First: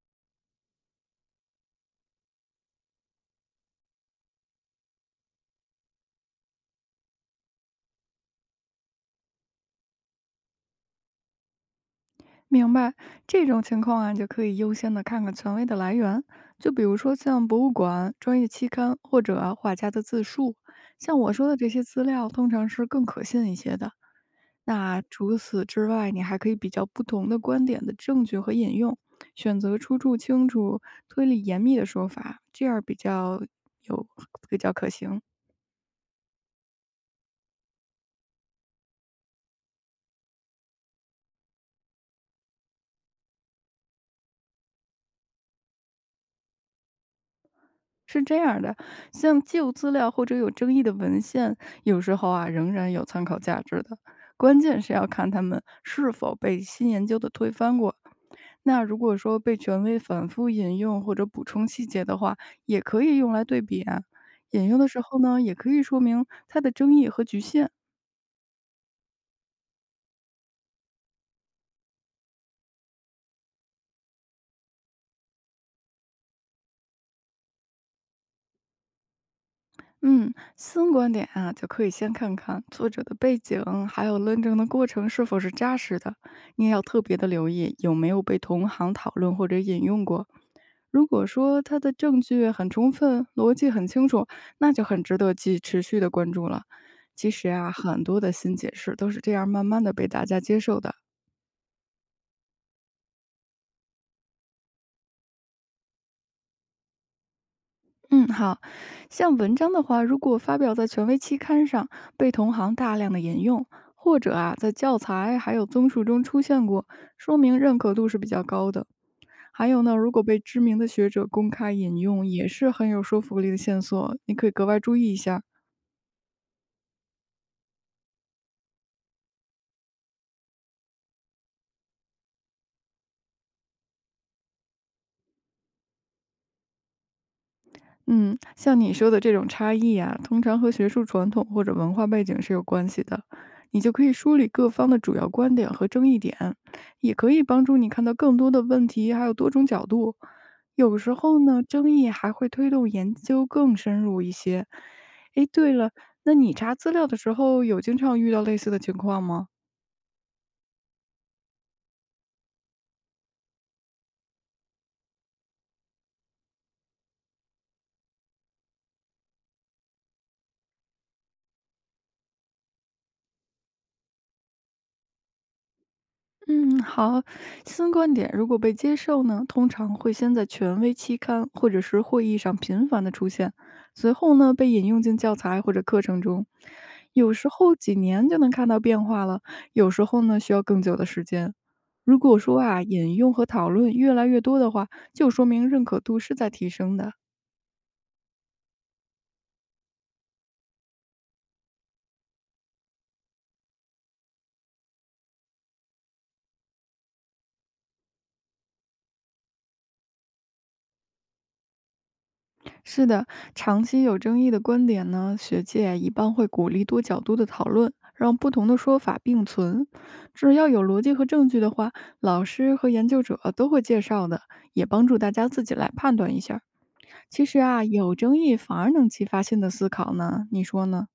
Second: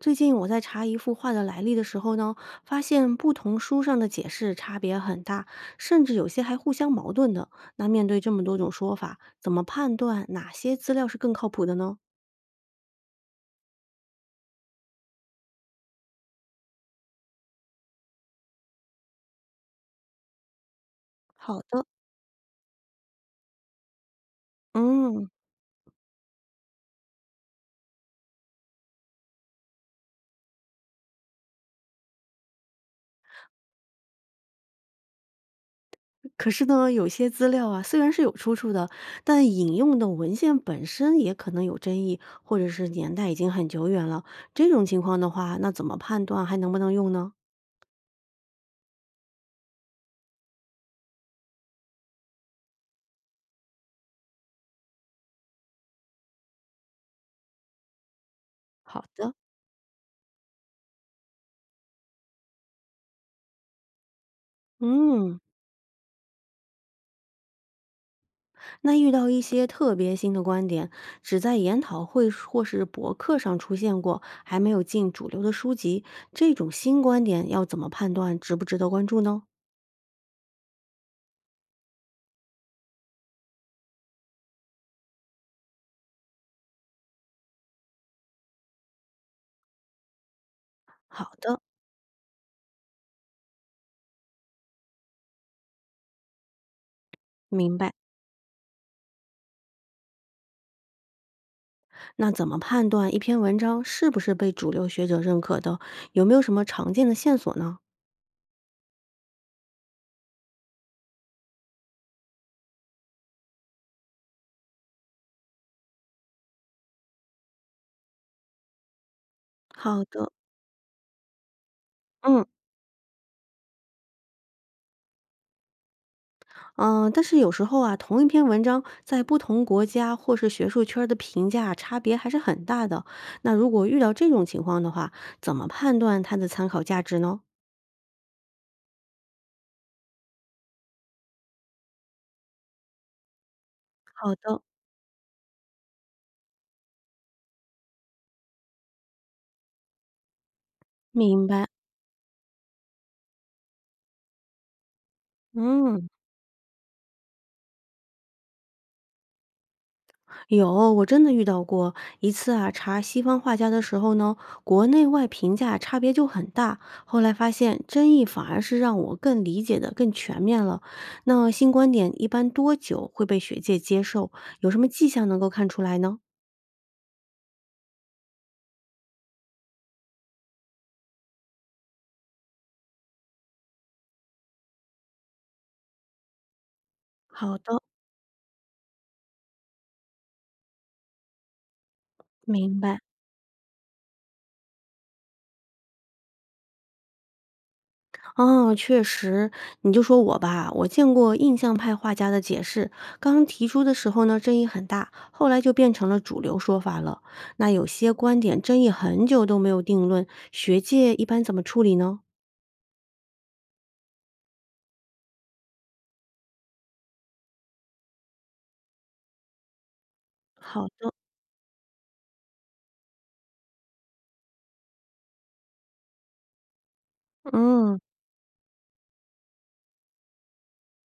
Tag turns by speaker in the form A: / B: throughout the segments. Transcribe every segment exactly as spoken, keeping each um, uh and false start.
A: 最近我在查一幅画的来历的时候呢，发现不同书上的解释差别很大，甚至有些还互相矛盾的。那面对这么多种说法，怎么判断哪些资料是更靠谱的呢？
B: 明白，这种情况啊，就可以优先的看看权威的来源，就比如说像博物馆、专业期刊或者啊画家的自述。像我说的
A: 好
B: 这些
A: 的。
B: 资料，通常是更可信一些的。那
A: 嗯，
B: 除此之外，你还可以比较不同的观点的证据和引用，选择出处清楚、推理严密的说法，这样比较有比较可行。
A: 可是呢，有些资料啊，虽然是有出处的，但引用的文献本身也可能有争议，或者是年代已经很久远了。这种情况的话，那怎么判断还能不能用呢？
B: 是这样儿的，像旧资料或者有争议的文献，有时候啊仍然有参考价值的。关键是要看他们是否被新研究的推翻过。那如
A: 好
B: 果
A: 的。
B: 说被权威反复引用或者补充细节的话，也可以用来对比啊。引用的时候
A: 嗯，
B: 呢，也可以说明它的争议和局限。
A: 那遇到一些特别新的观点，只在研讨会或是博客上出现过，还没有进主流的书籍，这种新观点要怎么判断值不值得关注呢？
B: 嗯，新观点啊，就可以先看看作者的背景，还有论证的过程是否是扎实的。你也要特别的留意有没有被同行讨论或者引用过。如果
A: 好的，
B: 说他的证据很充分，逻辑很清楚，那就很值得继持续的关注了。其实啊，
A: 明白。
B: 很多的新解释都是这样慢慢的被大家接受的。
A: 那怎么判断一篇文章是不是被主流学者认可的？有没有什么常见的线索呢？
B: 嗯，好，像文章的话，如果发表在权威期刊上，被同行大量的引用，或者啊，在教材还有综述中出现过，说明认可度是比较高的。还有呢，
A: 好
B: 如果
A: 的，
B: 被知名的学者公开引用，
A: 嗯。
B: 也是很有说服力的线索，你可以格外注意一下。
A: 嗯，但是有时候啊，同一篇文章在不同国家或是学术圈儿的评价啊差别还是很大的。那如果遇到这种情况的话，怎么判断它的参考价值呢？
B: 嗯，像你说的这种差异啊，通常和学术传统或者文化背景是有关系的。你就可以
A: 好
B: 梳理
A: 的，
B: 各方的主要观点和争议点，也可以帮助你看到更多的问题，还有多种角度。有时候
A: 明
B: 呢，
A: 白。
B: 争议还会推动研究更深入一些。诶，对了，
A: 嗯，
B: 那你查资料的时候有经常遇到类似的情况吗？
A: 有，我真的遇到过一次啊，查西方画家的时候呢，国内外评价差别就很大。后来发现争议反而是让我更理解的更全面了。那新观点一般多久会被学界接受？有什么迹象能够看出来呢？
B: 嗯，好，新观点如果被接受呢，通常会先在权威期刊或者是会议上频繁的出现，随后呢被引用进教材或者课程中。有时
A: 好
B: 候
A: 的。
B: 几年就能看到变化了，有时候呢需要更久的时间。如果说
A: 明
B: 啊
A: 白，
B: 引用和讨论越来越多的话，就说明认可度是在提升的。
A: 哦，确实，你就说我吧，我见过印象派画家的解释，刚提出的时候呢，争议很大，后来就变成了主流说法了。那有些观点争议很久都没有定论，学界一般怎么处理呢？
B: 是的，长期有争议的观点呢，学界一般会鼓励多角度的讨论，让不同的说法并存。只要有
A: 好
B: 逻
A: 的，
B: 辑和证据的话，老师和研究者都会介绍的，也帮助大家自己来判断一下儿。其实啊，
A: 嗯。
B: 有争议反而能激发新的思考呢，你说呢？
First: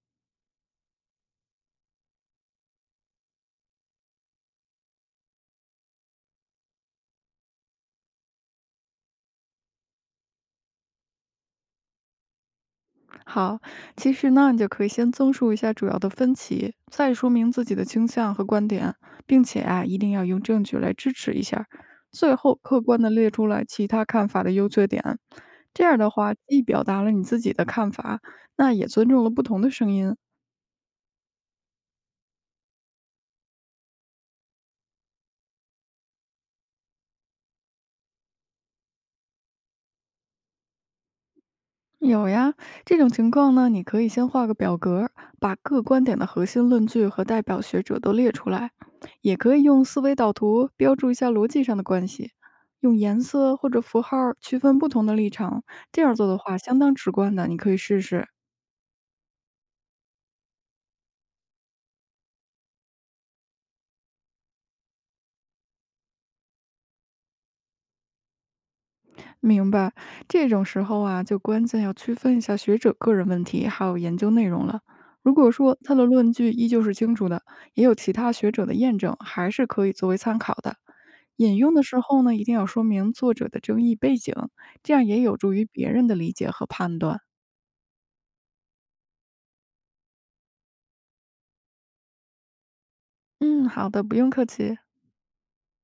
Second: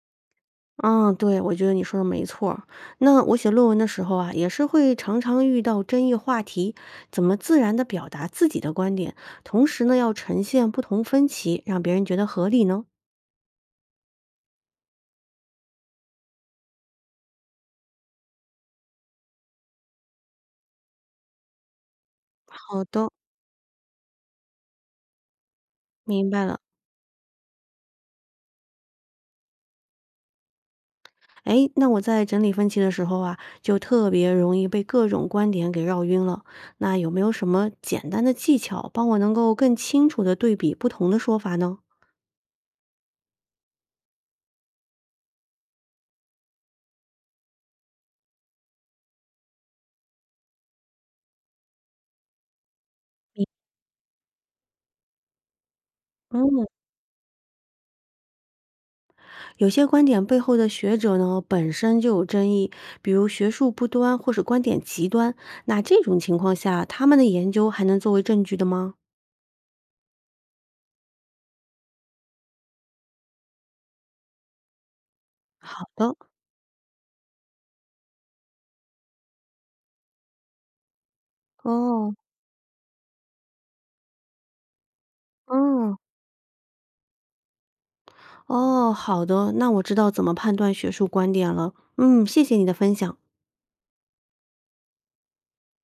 A: 嗯，对，我觉得你说的没错儿。那我写论文的时候啊，也是会常常遇到争议话题，怎么自然的表达自己的观点，同时呢，要呈现不同分歧，让别人觉得合理呢？
B: 好，其实呢，你就可以先综述一下主要的分歧，再说明自己的倾向和观点，并且啊，一定要用证据来支持一下儿。最后客
A: 好
B: 观
A: 的，
B: 的列出来其他看法的优缺点。这样的
A: 明
B: 话，
A: 白了。
B: 既表达了你自己的看法，那也尊重了不同的声音。
A: 诶，那我在整理分歧的时候啊，就特别容易被各种观点给绕晕了。那有没有什么简单的技巧，帮我能够更清楚的对比不同的说法呢？
B: 有呀，这种情况呢，你可以先画个表格儿，把各观点的核心论据和代表学者都列出来，也可以用思维导图标注一下逻辑上的关系，用颜色或者符号儿区分不同的立场。这样做的话，
A: 嗯，
B: 相当直观的，你可以试试。
A: 有些观点背后的学者呢，本身就有争议，比如学术不端或是观点极端。那这种情况下，他们的研究还能作为证据的吗？
B: 明白，这种时候啊，就关键要区分一下学者个人问题还有研究内容了。如果说
A: 好
B: 他的
A: 的，
B: 论据依旧是清楚的，也有其他学者的验证，还是可以作为参考的。引用的时
A: 哦，
B: 候呢，一定要说明作者的争议背景，这样也有助于别
A: 嗯，
B: 人的理解和判断。
A: 哦，好的，那我知道怎么判断学术观点了。嗯，谢谢你的分享。
B: 嗯，好的，不用客气。